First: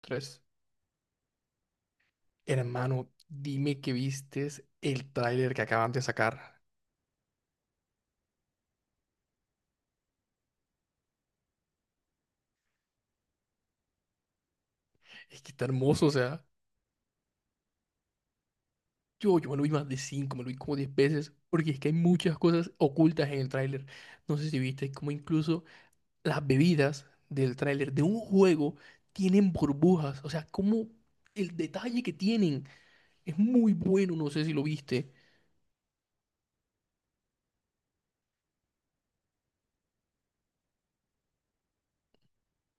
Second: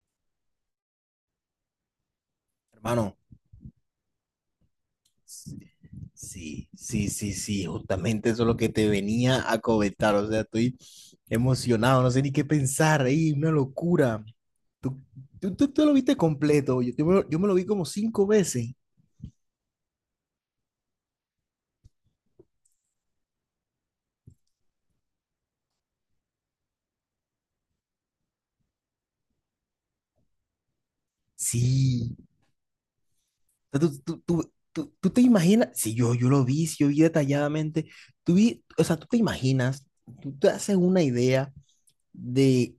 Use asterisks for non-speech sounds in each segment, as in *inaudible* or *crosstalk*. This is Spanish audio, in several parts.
Tres. Hermano, Hermano, dime que vistes el tráiler que acaban de sacar. sí, sí, sí, sí, justamente eso es lo que te venía a comentar. O sea, estoy emocionado, no sé ni qué pensar, ahí, una locura. Tú, Es que tú, está tú- tú lo hermoso, o viste sea. completo, yo me lo vi como cinco veces. Yo me lo vi más de cinco, me lo vi como 10 veces, porque es que hay muchas cosas ocultas en el tráiler. No sé si viste como incluso las bebidas del tráiler de un juego tienen burbujas. O sea, como el detalle que Sí. tienen es muy O sea, tú, bueno, tú, no sé si tú, lo tú- tú viste. te imaginas, sí, yo lo vi, sí, yo vi detalladamente. Tú vi, o sea, tú te imaginas, tú te haces una idea de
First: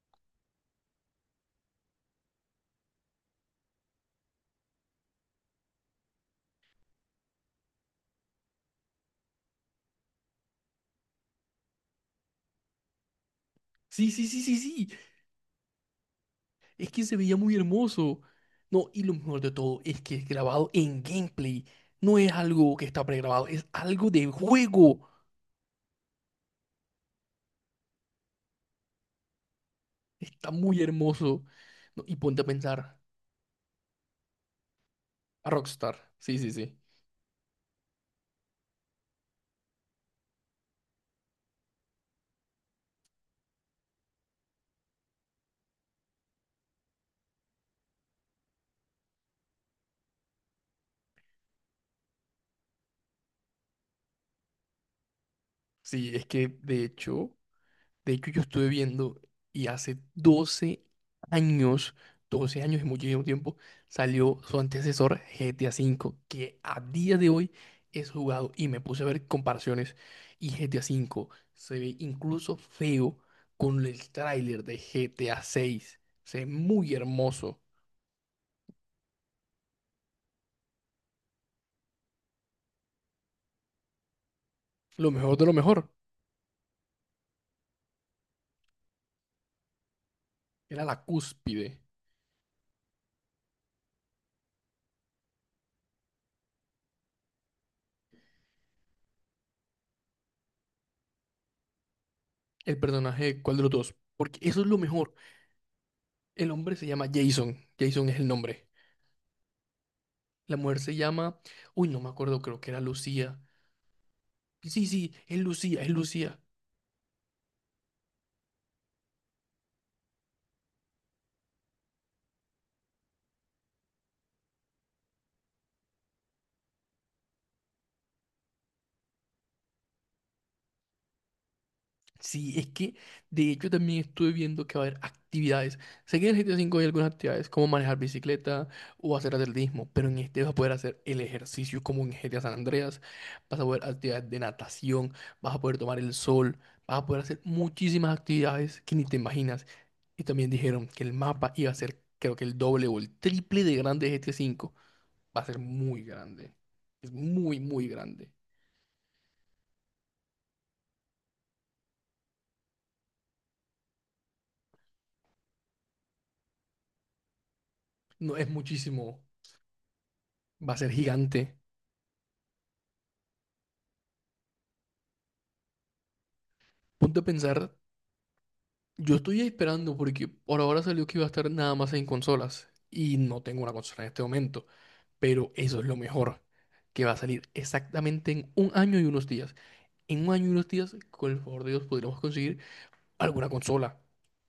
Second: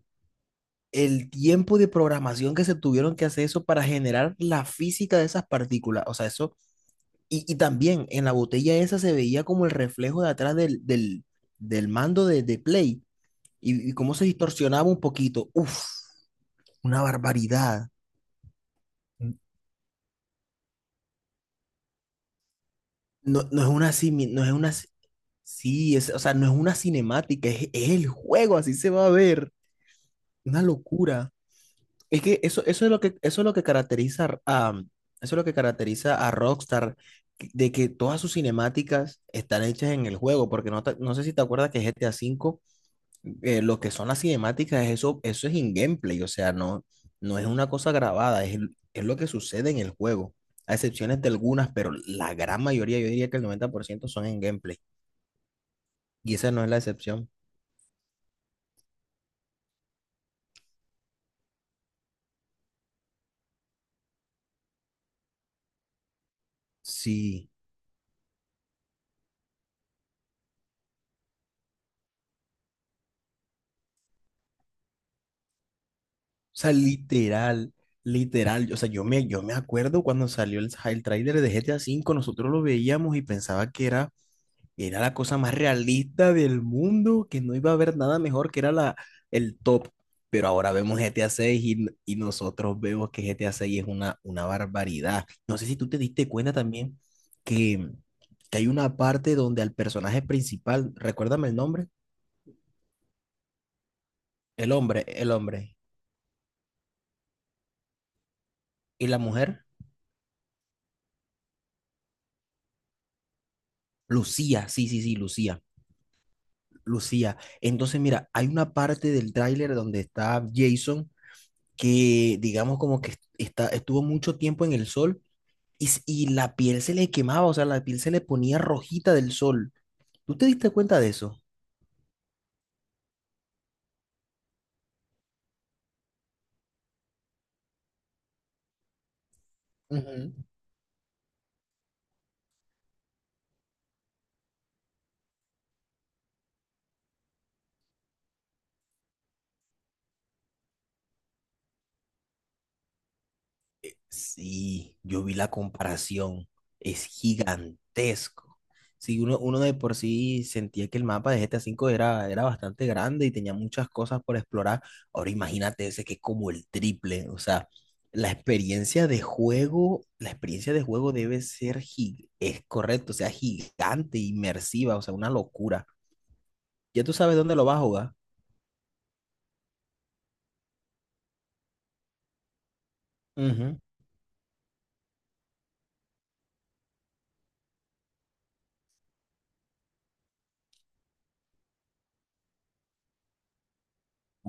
el tiempo de programación que se tuvieron que hacer eso para generar la física de esas partículas. O sea, eso. Y también en la botella esa se veía como el reflejo de atrás del mando de Play y Sí, cómo se sí, sí, sí, distorsionaba sí. un poquito. Uf, Es una que se veía muy barbaridad. hermoso. No, y lo mejor de todo es que es grabado en gameplay. No es algo que está No, pregrabado, no es es una, algo de simi- no es una, ci- juego. Sí, es, o sea, no es una cinemática, es el juego, así se va a ver. Está Una muy locura. hermoso. No, y Es que ponte a eso, eso es pensar lo que, eso es lo que caracteriza a, eso es lo a que Rockstar. caracteriza a Sí, sí, sí. Rockstar, de que todas sus cinemáticas están hechas en el juego, porque no, no sé si te acuerdas que GTA V lo que son las cinemáticas, eso es in-gameplay, o sea, no, no es una cosa grabada, es, es lo que sucede en el juego, a excepciones de algunas, pero la gran mayoría, yo diría que el 90% son en gameplay, Sí, es y que esa no es la de excepción. hecho. De hecho, yo estuve viendo y hace 12 años, 12 años y muchísimo tiempo, salió su antecesor GTA V, que a día de Sí, hoy es jugado y me puse a ver comparaciones y GTA V se ve incluso feo con el tráiler de GTA 6. Se ve o sea, muy hermoso. literal, literal, o sea, yo me acuerdo cuando salió el tráiler de GTA V, nosotros lo veíamos y pensaba que era. Y era Lo la mejor cosa de lo más mejor realista del mundo, que no iba a haber nada mejor, que era la, el top. Pero ahora era vemos la GTA 6 cúspide. y nosotros vemos que GTA 6 es una barbaridad. No sé si tú te diste cuenta también que, que hay una parte donde al personaje principal, recuérdame el nombre, El personaje, ¿cuál de los dos? Porque eso es lo mejor. el hombre, El hombre se llama Jason. Jason es el nombre. y la mujer, La mujer se llama, uy, no me acuerdo, creo que era Lucía. Lucía, Sí, sí, sí, sí, sí, es Lucía, Lucía, es Lucía. Lucía. Entonces, mira, hay una parte del tráiler donde está Jason, que digamos como que está, estuvo mucho tiempo en el sol y, y la piel se le quemaba, o sea, la piel se le ponía rojita del sol. ¿Tú te diste cuenta de eso? Sí, es que de hecho también estuve viendo que va a haber actividades. Sé que en el GTA V hay algunas actividades como manejar bicicleta o hacer atletismo, pero en Ujú. este vas a poder hacer el ejercicio como en GTA San Andreas, vas a poder actividades de natación, vas a poder tomar el sol, vas a poder hacer muchísimas actividades que ni te imaginas. Y también dijeron que el mapa iba a ser creo que el doble o el triple de grande de GTA V. Sí, yo vi Va a la ser muy comparación. grande. Es Es muy, muy grande. gigantesco. Sí, uno de por sí sentía que el mapa de GTA V era bastante grande y tenía muchas cosas por explorar. Ahora imagínate ese que es como el triple. O sea, la No, es experiencia muchísimo. de juego, la Va experiencia a de ser juego debe gigante. ser, es correcto, o sea, gigante, inmersiva, o sea, una locura. Ya tú Punto a sabes dónde pensar, lo vas a jugar. yo estoy esperando porque por ahora salió que iba a estar nada más en consolas. Y no tengo una Ujú. consola en este momento. Pero eso es lo mejor. Que va a salir exactamente en un año y unos días. En un año y unos días, con el favor de Dios, podremos conseguir alguna consola.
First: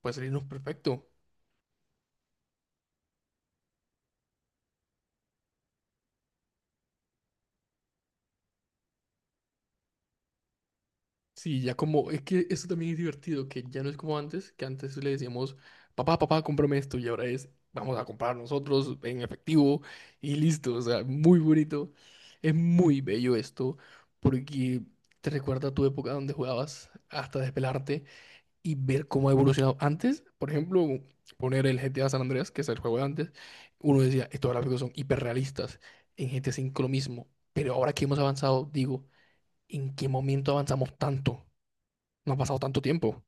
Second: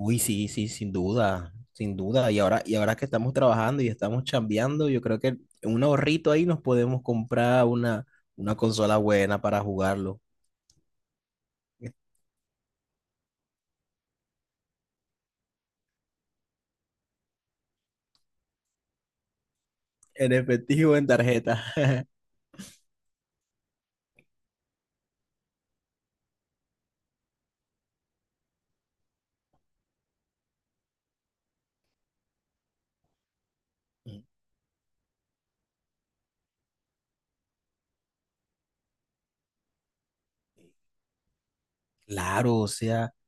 Puede salirnos sí, sí, sin perfecto. duda, sin duda. Y ahora que estamos trabajando y estamos chambeando, yo creo que un ahorrito ahí nos podemos comprar una consola buena para jugarlo. Sí, ya como, es que eso también es divertido, que ya no es como antes, que antes le decíamos, papá, papá, cómprame esto, y ahora es, vamos a comprar nosotros en efectivo En y listo, o efectivo, sea, en muy tarjeta. bonito. *laughs* Es muy bello esto, porque te recuerda a tu época donde jugabas hasta despelarte y ver cómo ha evolucionado. Antes, por ejemplo, poner el GTA San Andreas, que es el juego de antes, uno decía, estos gráficos son hiperrealistas, en GTA V lo mismo, pero ahora que hemos avanzado, digo, ¿en qué momento avanzamos tanto? No ha pasado Claro, o tanto sea. tiempo.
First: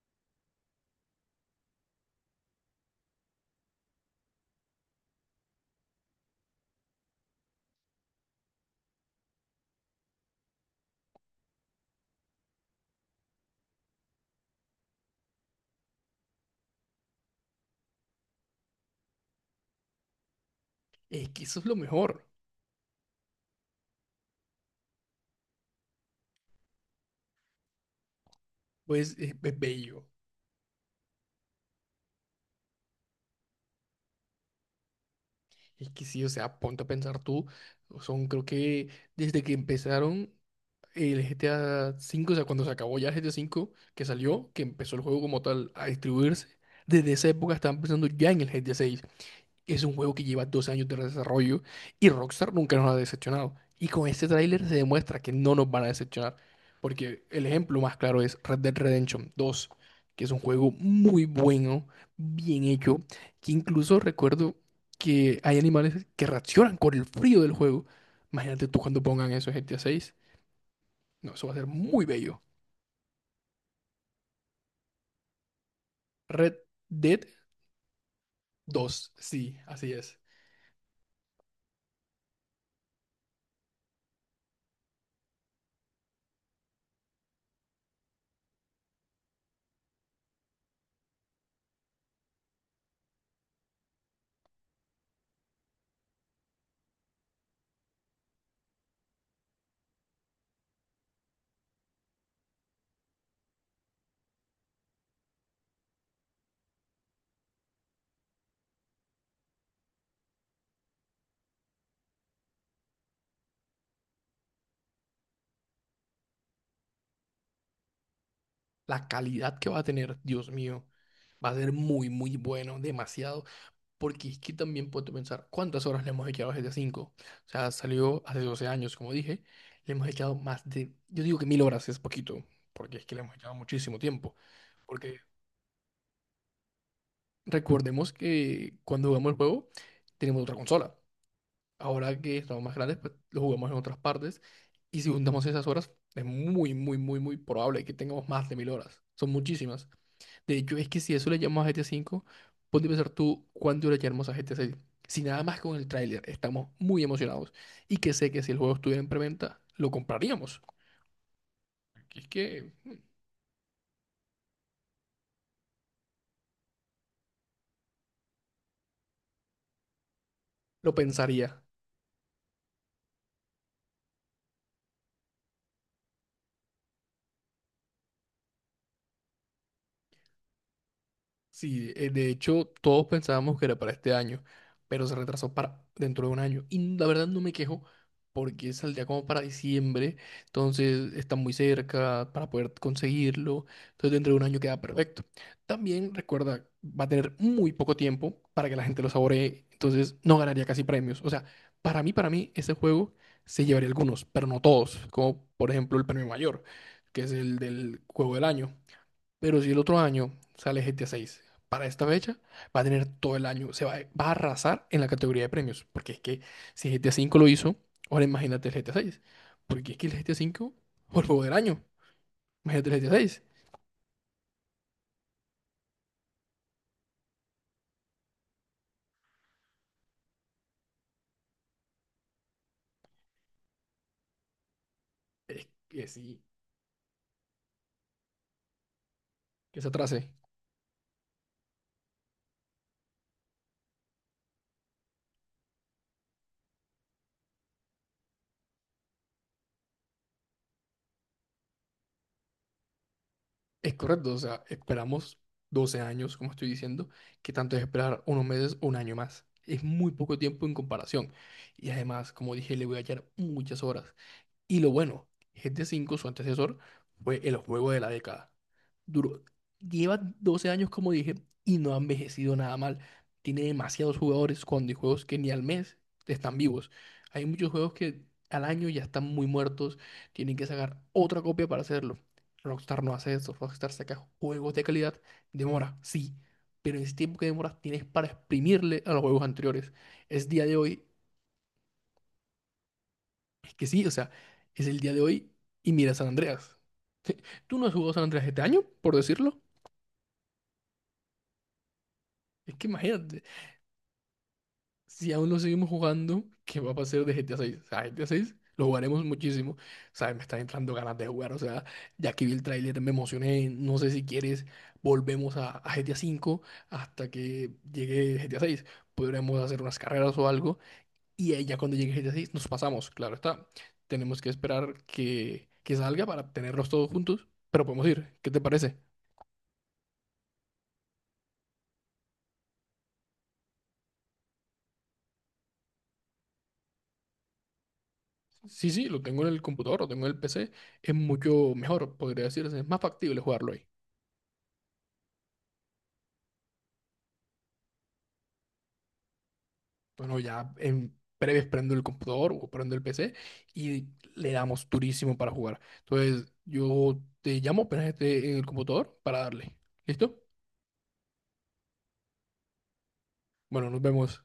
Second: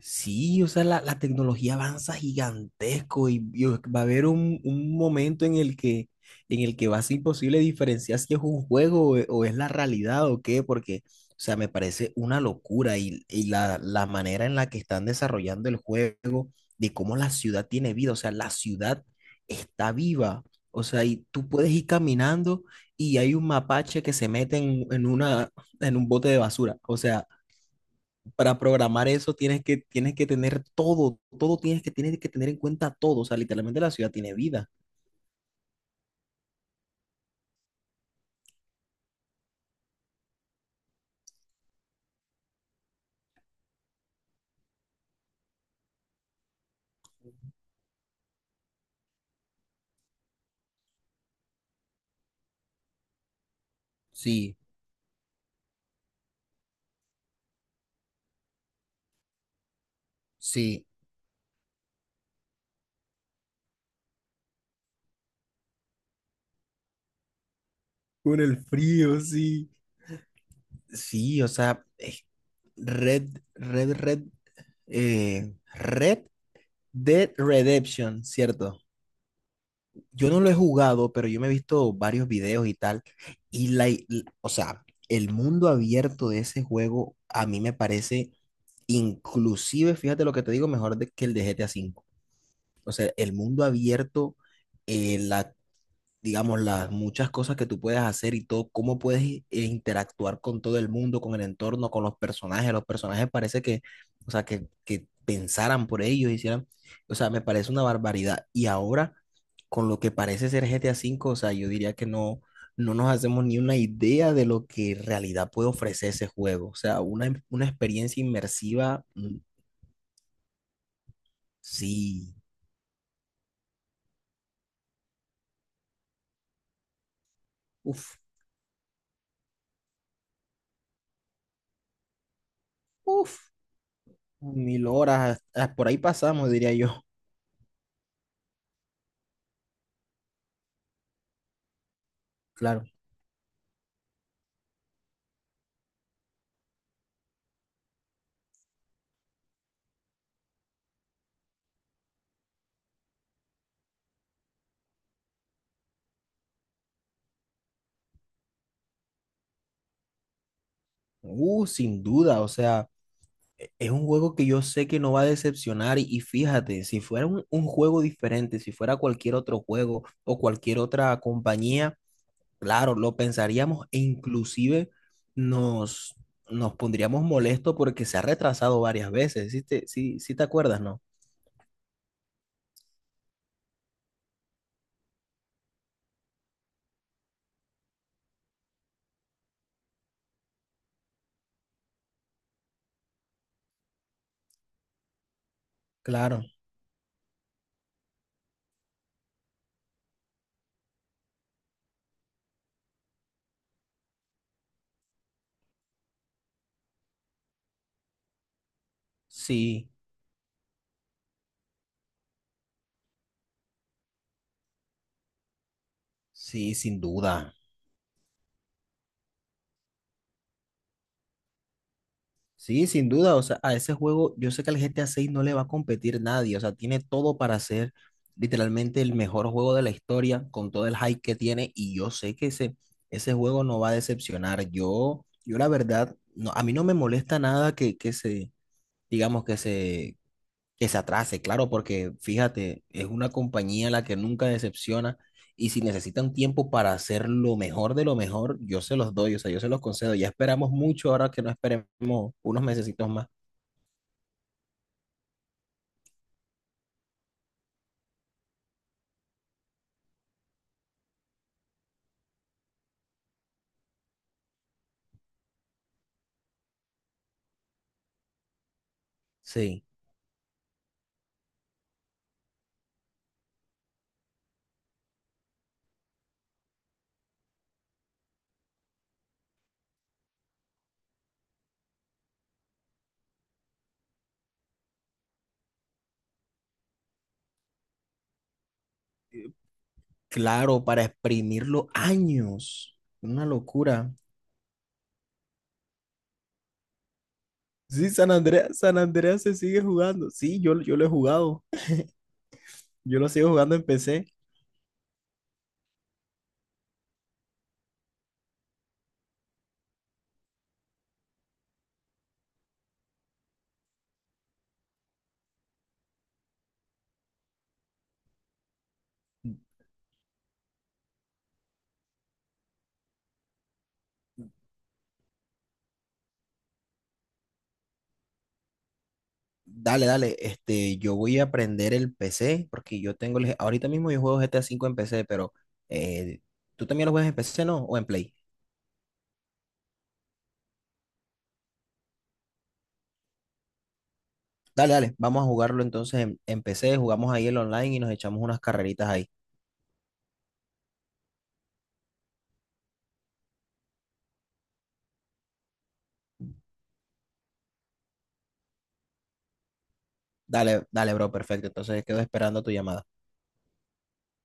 Sí, o sea, la tecnología avanza gigantesco y va a haber un momento en el que va a ser imposible diferenciar si es un juego o, o es la realidad o qué, porque, o sea, me parece una locura y la manera en la que están desarrollando el juego, de cómo la ciudad tiene vida, o sea, la ciudad está viva, o sea, y Es que tú eso es puedes lo ir mejor. caminando y hay un mapache que se mete en, en un bote de basura, o sea para programar Pues eso es bello. tienes que tener todo, todo tienes que tener en cuenta todo. O sea, literalmente la ciudad tiene vida. Es que sí, o sea, ponte a pensar tú. Son, creo que desde que empezaron el GTA V, o sea, cuando se acabó ya el GTA V, que salió, que empezó el juego como tal a distribuirse, desde esa época estaban pensando ya en el GTA 6. Es un juego que lleva 2 años de desarrollo y Rockstar nunca nos ha decepcionado. Y con este Sí, tráiler se demuestra que no nos van a decepcionar. Porque el ejemplo más claro es Red Dead Redemption 2, que es un juego sí. muy bueno, bien hecho, que incluso recuerdo que hay animales que reaccionan con el frío del juego. Con el Imagínate tú cuando frío, pongan eso en sí. GTA 6. No, Sí, eso o va a ser sea, muy es. bello. Red, Red, Red, Red Red Dead Dead Redemption, ¿cierto? 2, sí, así es. Yo no lo he jugado, pero yo me he visto varios videos y tal. Y la, y- o sea, el mundo abierto de ese juego a mí me parece, inclusive, fíjate lo que te digo, mejor que el de GTA V. O sea, el mundo abierto, eh, la, digamos, las muchas cosas que tú puedes hacer y todo, cómo puedes interactuar con todo el mundo, con el entorno, con los personajes. Los personajes parece que, o sea, que pensaran por ellos, hicieran, o sea, me parece una barbaridad. Y ahora, con lo que parece ser GTA V, o sea, yo diría que no, no nos hacemos ni una idea de lo que en realidad puede ofrecer ese juego. O sea, una experiencia inmersiva, La calidad que va a tener, Dios mío, va a ser muy, sí, muy bueno, demasiado. Porque es que también puedo pensar, ¿cuántas horas le hemos echado a GTA V? O sea, uff, salió hace 12 años, como dije, le hemos echado más de, yo digo que 1000 horas es poquito, porque es que le hemos uff. echado muchísimo tiempo. Mil Porque horas, ah, por ahí pasamos, diría yo. recordemos que cuando jugamos el juego, tenemos otra consola. Ahora que estamos más *laughs* Claro. grandes, pues lo jugamos en otras partes. Y si juntamos esas horas, es muy, muy, muy, muy probable que tengamos más de 1000 horas. Son muchísimas. De hecho, es que si eso le llamamos a GT 5, ponte a pensar tú cuándo le llamamos a GT 6. Si nada más con el tráiler estamos muy emocionados y que sé que si el juego estuviera en preventa, lo compraríamos. Sin Es duda, o que sea, es un juego que yo sé que no va a decepcionar y fíjate, si fuera un juego diferente, si fuera cualquier otro juego o cualquier lo otra pensaría. compañía, claro, lo pensaríamos e inclusive nos, nos pondríamos molestos porque se ha retrasado varias veces, sí, sí te acuerdas, no? Sí, de hecho, todos pensábamos que era para este año, pero se retrasó para dentro de un año. Y la verdad no me quejo porque saldría como para diciembre, entonces está muy cerca para poder conseguirlo. Entonces dentro de un año queda perfecto. También Claro, recuerda, va a tener muy poco tiempo para que la gente lo saboree, entonces no ganaría casi premios. O sea, para mí, ese juego se llevaría algunos, pero no todos, como por ejemplo el premio mayor, que es el del juego del año. Pero si el sí, otro año sale GTA 6 para esta fecha, va a tener todo el año, se va, va a arrasar en la categoría de premios, porque es que sí, si sin GTA 5 lo duda. hizo, ahora imagínate el GTA 6, porque es que el GTA 5 fue el juego del año, Sí, imagínate el sin GTA duda, 6, o sea, a ese juego yo sé que al GTA 6 no le va a competir nadie, o sea, tiene todo para ser literalmente el mejor juego de la historia con todo el hype que tiene y yo sé que ese juego no va a decepcionar. Yo la que verdad, sí, no, a mí no me molesta nada que, que se, digamos, que se atrase, que se atrase, claro, porque fíjate, es una compañía la que nunca decepciona y si necesitan tiempo para hacer lo mejor de lo mejor, yo se los doy, o sea, yo se los concedo. Ya esperamos mucho, ahora que no esperemos unos mesecitos más. es correcto, o sea, esperamos 12 años, como estoy diciendo, que tanto es esperar unos meses o un año más, es muy poco tiempo en comparación, y además, como dije, le voy a echar muchas horas. Y lo bueno, GTA V, su antecesor, fue el juego de la década. Duro. Sí, Lleva 12 años, como dije, y no ha envejecido nada mal. Tiene demasiados jugadores cuando hay juegos que ni al mes están vivos. Hay muchos juegos que al año ya están muy muertos, tienen que sacar otra copia para hacerlo. Rockstar no hace eso, Rockstar saca juegos de calidad, demora, sí, pero en ese tiempo que demora tienes para exprimirle a los juegos anteriores. Es día de claro, para hoy, exprimirlo años. Una es que sí, o locura. sea, es el día de hoy y mira San Andreas. *laughs* ¿Tú no has Sí, jugado San San Andreas este Andreas, año, San por Andreas se decirlo? sigue jugando. Sí, yo lo he jugado. Es que Yo lo imagínate, sigo jugando en PC. si aún lo seguimos jugando, ¿qué va a pasar de GTA 6? O sea, GTA 6 lo jugaremos muchísimo. Sabes, me están entrando ganas de jugar. O sea, ya que vi el tráiler me emocioné. No sé si quieres, volvemos a, GTA 5 hasta que llegue GTA 6. Podremos hacer unas carreras o algo. Y ahí ya cuando llegue GTA 6 nos pasamos, claro está. Tenemos que esperar que salga para tenerlos todos juntos, pero podemos ir. ¿Qué te parece? Dale, dale, este, yo voy a aprender el PC porque yo tengo, ahorita mismo yo juego GTA V en PC, pero eh, tú también lo juegas en PC, ¿no? O en Play. Sí, sí, lo tengo en el computador, lo tengo en el PC. Es mucho mejor, podría decirse. Es más factible jugarlo ahí. Dale, dale, vamos a jugarlo entonces en PC, jugamos ahí el online y nos echamos unas carreritas ahí. Bueno, ya en breves prendo el computador o prendo el PC y le damos durísimo para jugar. Entonces, yo te llamo apenas esté en el computador para darle. ¿Listo? Dale, dale, bro, perfecto. Entonces quedo esperando tu llamada. Bueno, nos vemos.